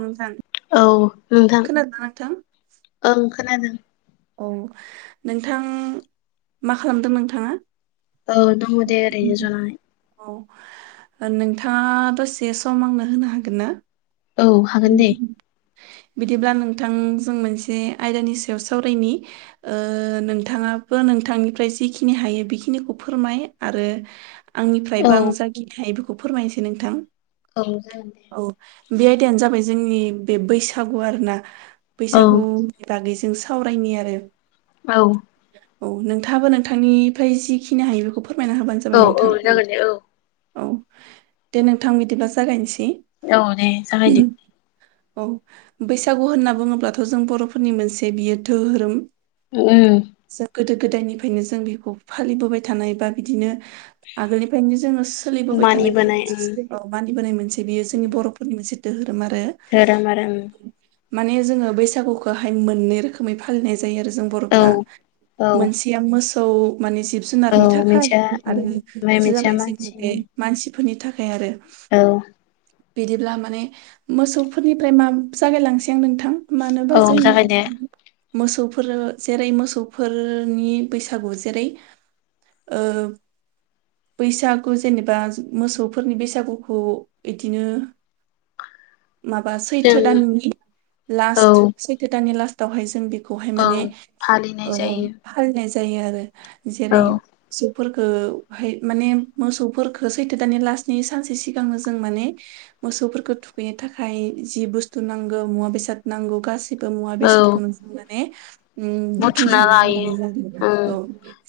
नोंथां औ नोंथां खोनादोंना नोंथां ओं खोनादों औ नोंथां मा खालामदों नोंथाङा? औ दङ दे ओरैनो जनानै ओ नोंथाङा दसे सम आंनो होनो हागोन ना औ हागोन दे बिदिब्ला नोंथां जों मोनसे आयदानि सायाव सावरायनि ओ नोंथाङाबो नोंथांनिफ्राय जिखिनि हायो बेखिनिखौ फोरमाय आ रो आंनिफ्रायबो औ आं जाखिनि हायो बेखौ फोरमायनोसै नोंथां जागोन दे औ बेआय दायानो जाबाय जोंनि बे बैसागु आरो ना औ बैसागुनि बागै जों सावरायनि आरो औ औ नोंथाङाबो नोंथांनिफ्राय जिखिनि हायो बेखौ फोरमायना होबानो जाबाय औ नोंथां औ जागोन दे औ दे नोंथां बिदिब्ला जागायनोसै औ दे जागायदो औ बैसागु होनना बुङोब्लाथ' जों बर'फोरनि मोनसे बियो धोहोरोम ओम गोदो गोदायनिफ्रायनो जों बेखौ फालिबोबाय थानाय बा बिदिनो आगोलनिफ्रायनो जोङो सोलिबोबाय थानाय बियो मानिबोनाय उम मोनसे मानिबोनाय मोनसे बियो जोंनि बर'फोरनि मोनसे धोरोम आरो धोरोम आरो ओम माने जोङो बैसागुखौहाय मोननै रोखोमै फालिनाय जायो आरो जों बर'फ्रा औ औ मोनसेया मोसौ माने जिब औ जुनारनि थाखाय मोनसेया उम आरो ओमफ्राय मोनसे मोनसेया जाबाय जोंनि बे मानसिनि मानसिफोरनि थाखाय आरो। औ बिदिब्ला माने मोसौफोरनिफ्राय मा जागायलांनोसै आं नोंथां औ जागायदो मोसौफोरो जेरै मोसौफोरनि बैसागु जेरै ओ बैसागु जेनेबा मोसौफोरनि बैसागुखौ इदिनो [inaudible] माबा सैथो जों दाननि औ लास्ट सैथो दाननि लास्टावहाय जों बेख खौहाय औ माने फालिनाय ओ जायो फालिनाय जायो आरो औ जेरै फोरखोहाय माने मोसौफोरखो सैथो दानि लास्टनि सानसे सिगांनो जों माने मोसौफोरखौ थुखैनो थाखाय जि बुस्थु नांगौ मुवा बेसाद नांगौ गास बो मुवा औ बेसादखौ नों माने उम बुथुमना बुथुमजोबनानै लायो लानाय जादों उम औ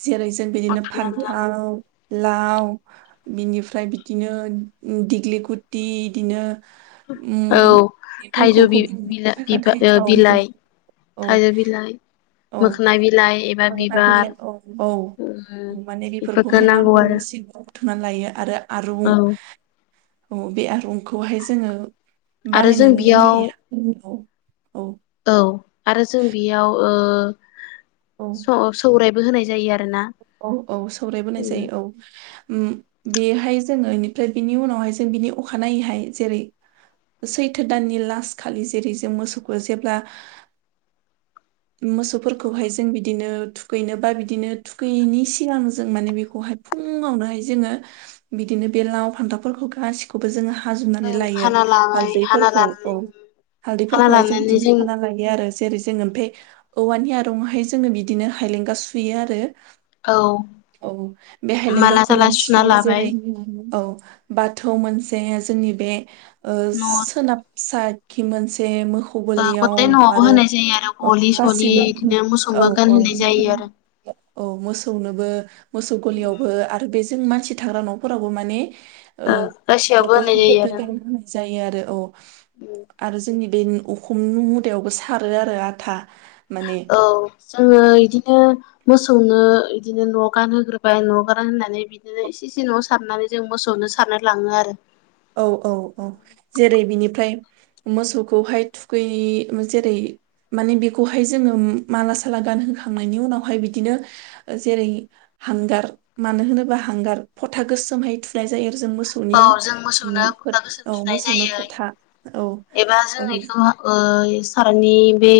जेरै जों बिदिनो बुथुमना लानांगौ फान्थाव लाव बिनिफ्राय बिदिनो दिग्लि गुटि बिदिनो औ उ थाइजौ मोखौखौ बि बुंनो थाखाय औ औ थाया बिलाइ औ मोखोना बिलाइ एबा बिबार औ उम माने बेफोरखौ बेफोरखौहाय नांगौ आरो थिं बुथुमनानै लायो आरो आरुं औ औ बे आरुंखौहाय जोङो आरो जों बानायनानै बेयाव लायो औ औ आरो जों बेयाव औ ओ सौराय होनाय जायो आरो ना औ औ सौरायबोनाय जायो औ बेहाय जोङो बेनिफ्राय बिनि उनावहाय जों बिनि अखानायैहाय जेरै सैथो दाननि लास खालि जेरै जों मोसौखौ जेब्ला मोसौफोरखौहाय जों बिदिनो थुखैनो बा बिदिनो थुखैयैनि सिगां जों माने बेखौहाय फुङावनोहाय जोङो बिदिनो बे लाव फान्थावफोरखौ गासिखौबो जोङो हाजुमनानै ओं लायो हाना लाबाय हाना हालदैफोरखौ लानानै औ हाना हालदैफोरखौहाय जों लानानै बिदिनो साना लायो आरो जेरै जोङो ओमफ्राय औवानि आरुंहाय जोङो बिदिनो हायलेंगा सुयो आरो औ औ बेहाय माला लेंगाखौ साला मोनसे सुना थुयो लाबाय जेरै औ बाथौ मोनसे बे जोंनि बे न' ओ सोनाबसा खि मोनसे मोखौ गथाय गुलियाव न'आवबो आरो होनाय जायो आरो गलि सलि गासिबो बिदिनो औ मोसौबो औ गानहोनाय जायो आरो औ मोसौनो मोसौ गलियावबो आरो बे जों मानसि थाग्रा न'फोरावबो माने ओ बेहाय गासैयावबो होनाय जायो मोखौफोरखौ आरो गानहाय जायो आरो औ उम आरो जोंनि बे उखुम मुदायावबो सारो आरो आथा माने औ जोङो इदिनो मोसौनो इदिनो न' गानहोग्रोबाय न' गानहोनानै बिदिनो इसे इसे न' सारनानै जों मोसौनो ननो सारना लाङो आरो औ औ औ जेरै बिनिफ्राय मोसौखौहाय थुखै जेरै माने बेखौहाय जोङो माला साला गानहोखांनायनि उनावहाय बिदिनो जेरै हांगार मानो होनोब्ला हांगार फथा गोसोमहाय थुनाय जायो आरो जों मोसौनि उम थुखैनो फथा फोथ गोसोम औ थुनाय मोसौनो फोथा औ जायो एबा औ जों बेखौ ओ सारानि बे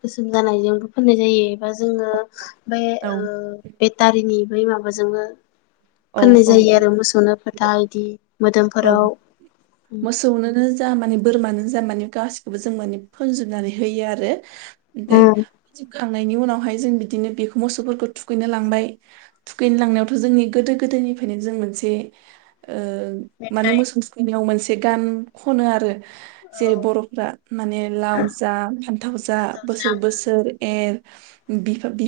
गोसोम जानायजोंबो फोननाय जायो बिदिबा जोङो बे औ बेटारिनि बै माबाजोंनो फोननाय जायो औ आरो मोसौनो फोथा औ इदि औ मोदोमफोराव मोसौनोनो जा माने बोरमा मानो जा माने गासिखौबो जों माने फोनजोबनानै होयो आरो उम ओमफ्राय होखांनायनि उनावहाय जों बिदिनो बेखौ मोसौफोरखौ थुखैनो लांबाय थुखैनो लांनायावथ' जोंनि गोदो गोदोनिफ्रायनो जों मोनसे ओ माने मेथाइ मोसौ थुखैनायाव मोनसे ए गान खनो आरो औ जेरै बर'फ्रा माने लाव जा फान्थाव जा फान्थावजों बोसोर उम बोसोर एर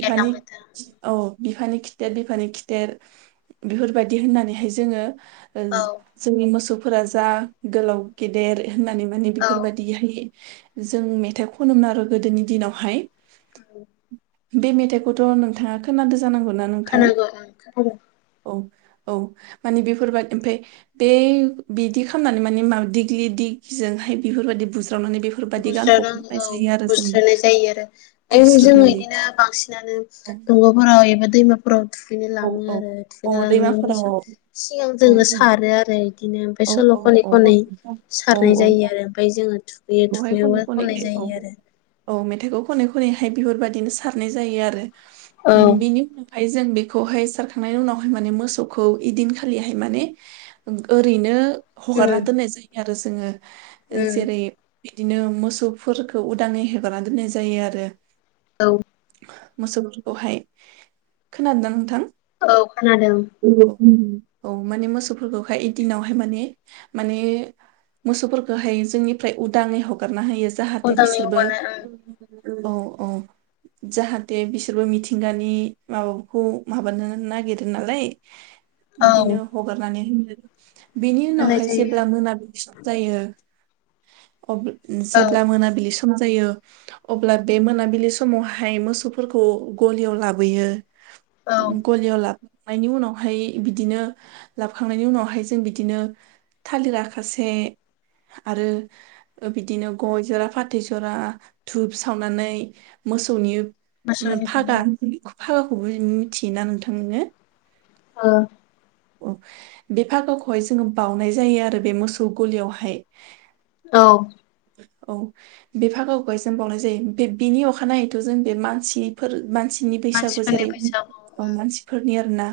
गेरलां बोथोर औ बिफानि खिथेर बिफानि खिथेर बेफोरबायदि होननानैहाय जोङो जोंनि मोसौ फोरा जा गोलाव गेदेर होननानै माने औ बेफोर बायदिहाय जों मेथाइ खनोमोन आरो गोदोनि दिनावहाय औ बे मेथाइखौथ' नोंथाङा खोनादो जानांगौना नोंथां खोनागौ ओं खोनादों औ औ माने बेफोरबायदि ओमफफ्राय बे बिदि खालामनानै माने दिग्लि जोंहाय बेफोरबायदि बुजायो बुज्रा नांगौ औ जों बुज्राय जायो आरो जों बुस्रोदनानै बिदिनो बांसिनानो दंग'फोराव एबा दैमाफोराव थुखैनो औ लाङो औ आरो थुखैनो औ लांनायाव दैमाफोराव [unintelligible] सिगां औ जोंनो औ सारो आरो बिदिनो उमफ्राय औ सल' खनै औ खनै औ सारनाय जायो औ आरो उमफ्राय जोंङो थुखैयो बेखौहाय खनै थुखैनायावबो खनै खननाय औ जायो आरो। औ मेथाइखौ खनै खनैहाय बिफोरबायदिनो सारनाय जायो आरो उम बिनि उनावहाय जों बे बेखौहाय सारखांनायनि उनावहाय माने मोसौखौ इदिनखालिहाय माने ओरैनो हगारना दोननाय जायो आरो जोङो उम जेरै बिदिनो मोसौफोरखौ उदाङै हेगारना दोननाय जायो आरो। औ मोसौफोरखौहाय खोनादों ना नोंथां? औ खोनादों। औ माने मोसौफोरखौहाय इदिनावहाय माने माने मोसौफोरखौहाय जोंनिफ्राय उदाङै हगारना होयो जाहाथे उदाङै बिसोरबो हगारना औ औ जाहाथे बिसोरबो मिथिंगानि माबाखौ माबानो नागिरो नालाय ओं औ बिदिनो हगारनानै [unintelligible] बिनि होनाय उनावहाय जायो जेब्ला आरो मोनाबिलि सम जायो अब औ जेब्ला मोनाबिलि स ‌ म जायो अब्ला बे मोनाबिलि समावहाय मोसौफोरखौ गलियाव लाबोयो औ गलि आव लाब ‌ नायनि उनावहाय बिदिनो लाबखांनायनि उनावहाय जों बिदिनो थालिर आखासे आरो बिदिनो गय जरा फाथै जरा धुप सावनानै मोसौनि मोसौनि फागा गलियाव फागाखौबो मिथियोना नोंथां नोङो? ओ औ बे फागाखौहाय जोङो बाउनाय जायो आरो बे मोसौ गलियावहाय। औ औ बे फागा खौहाय जों बावनाय जायो बे बिनि अखानायैथ' जों बे मानसिफोर मानसि नि बैसागु मानसिफोरनि जेरै बैसागु अ उम मानसिफोरनि आरो ना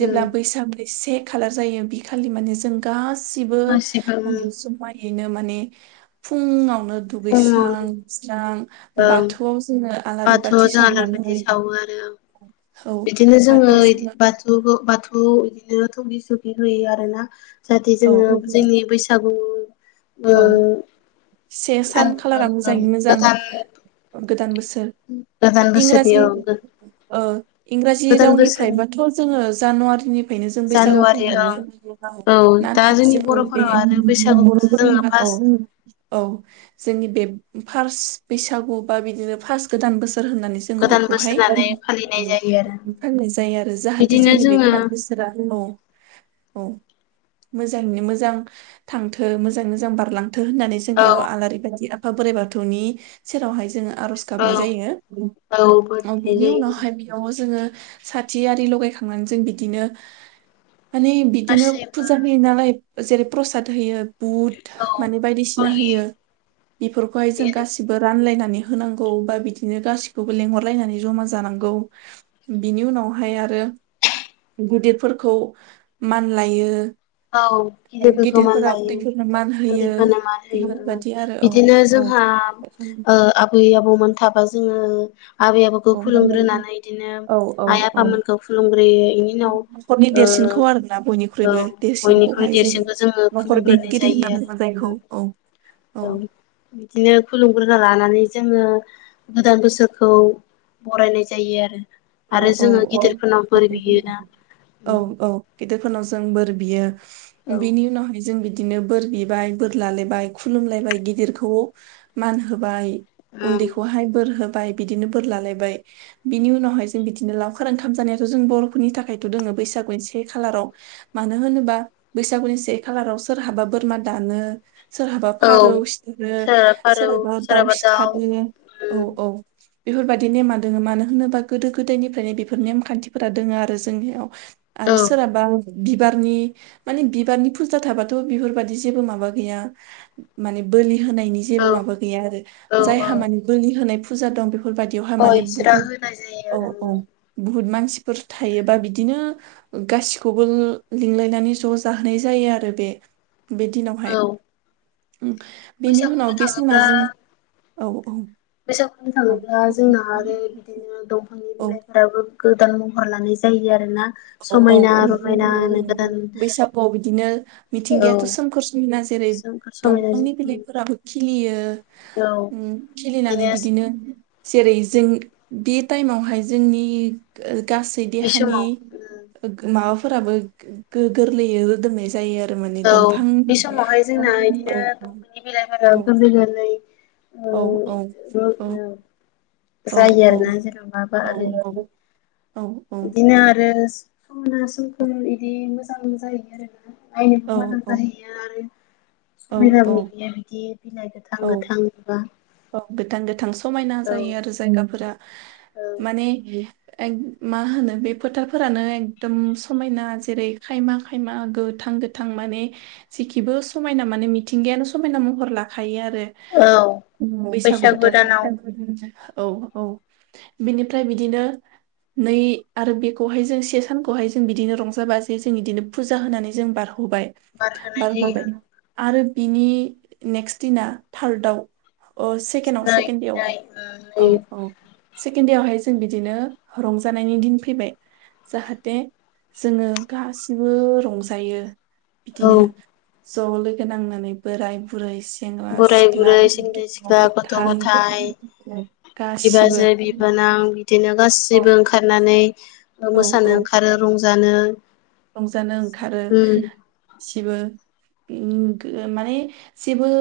उम बैसागनि एसे खालार जायो बि खालि माने जों गासिबो गासिबो माने जुमाय नो माने फुङावनो दुगैस्रां फुङावनो स्रां ओं बाथौआव जोङो आलारि बाथौआव बाथि जों आलारि बाथि सावनानै सावो आरो औ बिदिनो बाथौआव जोङोदि जोङो बाथौ बाथौ बिदिनो थौगि थगि होयो आरोना जाहाथे औ जोङो जोंनि बैसागु ओ औ से सान खालारा मोजाङै मोजां [unintelligible] गोदान बोसोर गोदान बोसोरनि इंराजि औ ओ इंराजि गोदान बोसोर रावनिफ्रायबाथ' जोङो जा नुवारिनिफ्रायनो जों बैसागुखौ जानुवारि औ हमो औ दा नाथाय जोंनि जोङो बे बर'फोराव आरो बैसागुखौसो जोङो बर' फार्स्ट औ औ जोंनि बे फार्स बैसागु बा बिदिनो फार्स गोदान बोसो र होननानै जोङो गोदान बोसोर बेखौहाय होननानै जायो आरो फालिनाय जायो आरो जाहाथे बिदिनो जोंनि बे जोङो गोदान बोसोरा औ औ मोजाङैनो मोजां थांथों मोजाङै मोजां बारलां थो होननानै जों औ बेयाव आलारि बायदि आफा बोराइ बाथौनि सेरावहाय जोङो आर'ज गाबनाय औ जायो औ बोर बिनाय बेनि जायो उनावहाय बेयाव जोङो साथि आरि लगायखांनानै जों बिदिनो माने बिदिनो गासैबो फुजा होयो नालाय जेरै प्रसाद होयो बुट औ माने बायदिसिना थगि होयो बेफोरखौहाय जों थगि गासिबो रानलायनानै होनांगौ बा बिदिनो गासिखौबो लेंहरलायनानै जमा जानांगौ बिनि उनावहाय आरो [unintelligible] गुदिदफोरखौ मानलायो औ गिदिरफोरखौ मान लायो उन्दैफोरनो मान होयो उन्दैफोरनो मान होयो ओ बेफोरबादि आरो औ बिदिनो औ जोंहा ओ आबै आबौमोन थाबा जोङो आबै आबौखौ औ खुलुमग्रोनानै इदिनो औ औ आइ आफामोनखौ औ खुलुमग्रोयो इनि उनाव न'खरनि ओ देरसिनखौ आरोना ओ बयनिख्रुइबो औ। बयनिख्रुइ देरसिनखौहाय जोंनि देरसिनखौ जोङो न'खर खुलुमग्रोनाय बेंगिरि जायो होनना आरो। बुङो जायखौ औ औ ओम। औ बिदिनो खुलुमग्रोना लानानै जोङो गोदान बोसोरखौ बरायनाय जायो आरो। औ आरो औ जोङो औ गिदिरफोरनाव औ बोर बियोना [unintelligible] औ औ गेदेरफो नाव जों बोर बियो औ बिनि उनावहाय जों बिदिनो बोर बिबाय बोर लालायबाय खुलुमलायबाय गिदिरखौ मान होबाय उम उन्दैखौहाय बोर होबाय बिदिनो बोर लालायबाय बिनि उनावहाय जों बिदिनो लावखार ओंखाम जानायाथ जों बर'फोरनि थाखायथ दोङो बैसागुनि से खालाराव मानो होनोबा बैसागुनि से खालाराव सोरहाबा बोरमा दानो सोरहाबा औ फारौ सिथारो सोरहाबा दाउ सिथारो। औ उम औ। बेफोरबायदि नेमा दोङो मानो होनोबा गोदो गोदायनिफ्रायनो बेफोर नेमखान्थिफोरा दोङो आरो जोंनियाव। आरो औ सोरहाबा बिबारनि माने बिबारनि फुजा थाबाथ बिफोरबादि जेबो माबा गैया माने बोलि होनायनि जेबो औ माबा गैया आरो औ औ जायहा माने बोलि होनाय फुजा दं बे बेफोरबायदियावहाय अ माने इसोरा बुहुत होनाय जायो औ आरो औ बुहुत मानसिफोर थायोबा बिदिनो गासिखौबो लिंलायनानै ज जाहोनाय जायो। आरो बे बे दिनावहाय। औ ओम बेनि बैसागुनो उनाव बे सिमा थाङोब्ला जों औ औ। बैसागु बुंनो औ थाङोब्ला जोंना आरो बिदिनो दंफांनि बिलाइफोरावबो गोदान महर लानाय जायो आरोना औ औ समायना औ रमायनानो गोदान बैसागुआव बिदिनो मिथिंगायाथ औ सोमखोर सिनना जेरै सोमखोर समायना दंफांनि बिलाइफोराबो खिलियो औ ओम खिलिनानै बिदिनो जेरै जों बे टाइमावहाय जोंनि गासै देहानि समाव माबाफोराबो गो-गो- गोरलैयो रोदोमनाय जायो आरो। आरो माने औ दंफां बे समावहाय जोंना बिदिनो [unintelligible] दंफांनि बिलाइफोरा औ औ गोरलै औ औ औ गोरलै ओ औ जायो आरोना जेनबाबा औ आरो औ इदिनो आरो समाक्षना समखोर इदि मोजां जाहैयो आरोना नायनोबो औ मोजां जाहैयो आरो समायना [unintelligible] बिदि बिलाइ गोथां औ गोथांबा औ गोथां गोथां समायना जायो आरो जायगाफोरा औ माने ओम एक मा होनो बे फोथारफोरानो एकदम समायना जेरै खायमा खायमा गोथ थां गोथां माने जेखिबो समायना माने मिथिंगायानो समायना महर लाखायो आरो। औ बैसागु बोथोरहाय [unintelligible] औ औ बिनिफ्राय बिदिनो नै आरो बेखौहाय जों से सानखौहाय जों बिदिनो रंजा बाजायै जों इदिनो फुजा होनानै जों बारहोहर हरबाय बारहोनाय जायो बारहोहरबाय आरो बिनि नेक्स्ट दिना थार्दआव अ सेकेणआव नै सेकेणड देआवहाय नै नै औ औ सेकेणड देआवहाय जों बिदिनो रंजानायनि दिन फैबाय जाहाथे जोङो गासिबो रंजायो। बिदिनो औ ज लोगो नांनानै बोराय बुरै सेंग्रा बोराय सिख्ला बुरै सेंग्रा गथ' गथाय गासिबो बिबाजै बिबोनां बिदिनो औ जेबो ओंखारनानै औ मोसानो औ ओंखारो रंजानो रंजानो ओंखारो उम गासिबो। ओम गो माने जेबो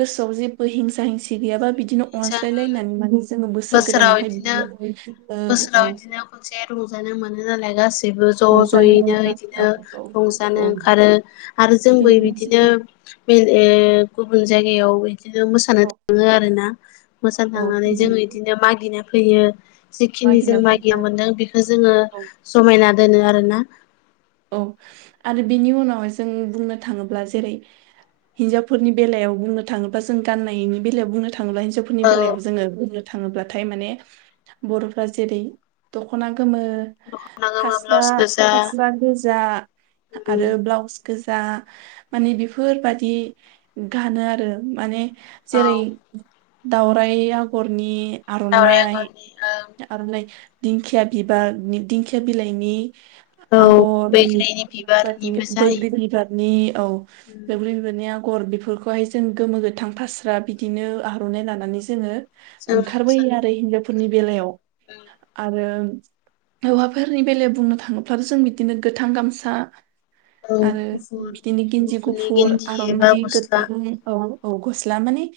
गोसोआव जेबो हिंसा हिंसि गैयाबा बिदिनो अनज्लायलायनानै माने जोङो बोसोर बोसोराव गोदानावहाय बिदिनो बिदिनो औ बोसोराव औ। बिदिनो खनसे रंजानो मोनो नालाय गासि जेबो ज' रंजानो ज'यैनो मोना इदिनो औ औ रंजानो औ ओंखारो आरो जोंबो बिदिनो बेलेग गुबुन जायगायाव बिदिनो मोसानो औ थाङो आरो ना? मोसानो औ थांनानै औ जोंङो इदिनो मागिनो फैयो। जिखिनि जों मागिना मोनदों बेखौ जोङो औ जमायना दोनो आरोना। औ आरो बिनि उनावहाय जों बुंनो थाङोब्ला जेरै हिन्जावफोरनि बेलायाव बुंनो थाङोब्ला जों गान्नायनि बेलायाव बुंनो थाङोब्ला हिनजावफोरनि औ बेलायाव जोङो बुंनो थाङोब्लाथाय माने बर'फ्रा जेरै दख'ना गोमो दख'ना गोमो फास्रा ब्लाउस गोजा फास्रा गोजा आरो औ ब्लाउस गोज जा माने बेफोरबादि गानो आरो माने जेरै दावराय आगरनि दावराइ आर'नाइ आगरनि आर'नाइ दिंखिया बिबारनि दिंखिया बिलाइनि औ आगर उम बैग्रिनि [inaudible] बादि बिबारनिबो बैग्रि जायो बिबारनि औ बैग्रि बिबारनि आग गर बेफोरखौहाय जों गोमो गोथां फास्रा बिदिनो आर'नाइ लानानै जोङो जों ओंखारबोयो मोसानो आरो हिनजावफोरनि ओंखारबाय बेलायाव आरो आरो हौवाफोरनि बेलायाव बुंनो थाङोब्लाथ' जों बिदिनो गोथां गामसा औ आरो गुफुर बिदिनो गेन्जि गुफुरनि गुफुर गेन्जि एबा आर'नाइ गस्ला गोथां औ। औ गस्ला माने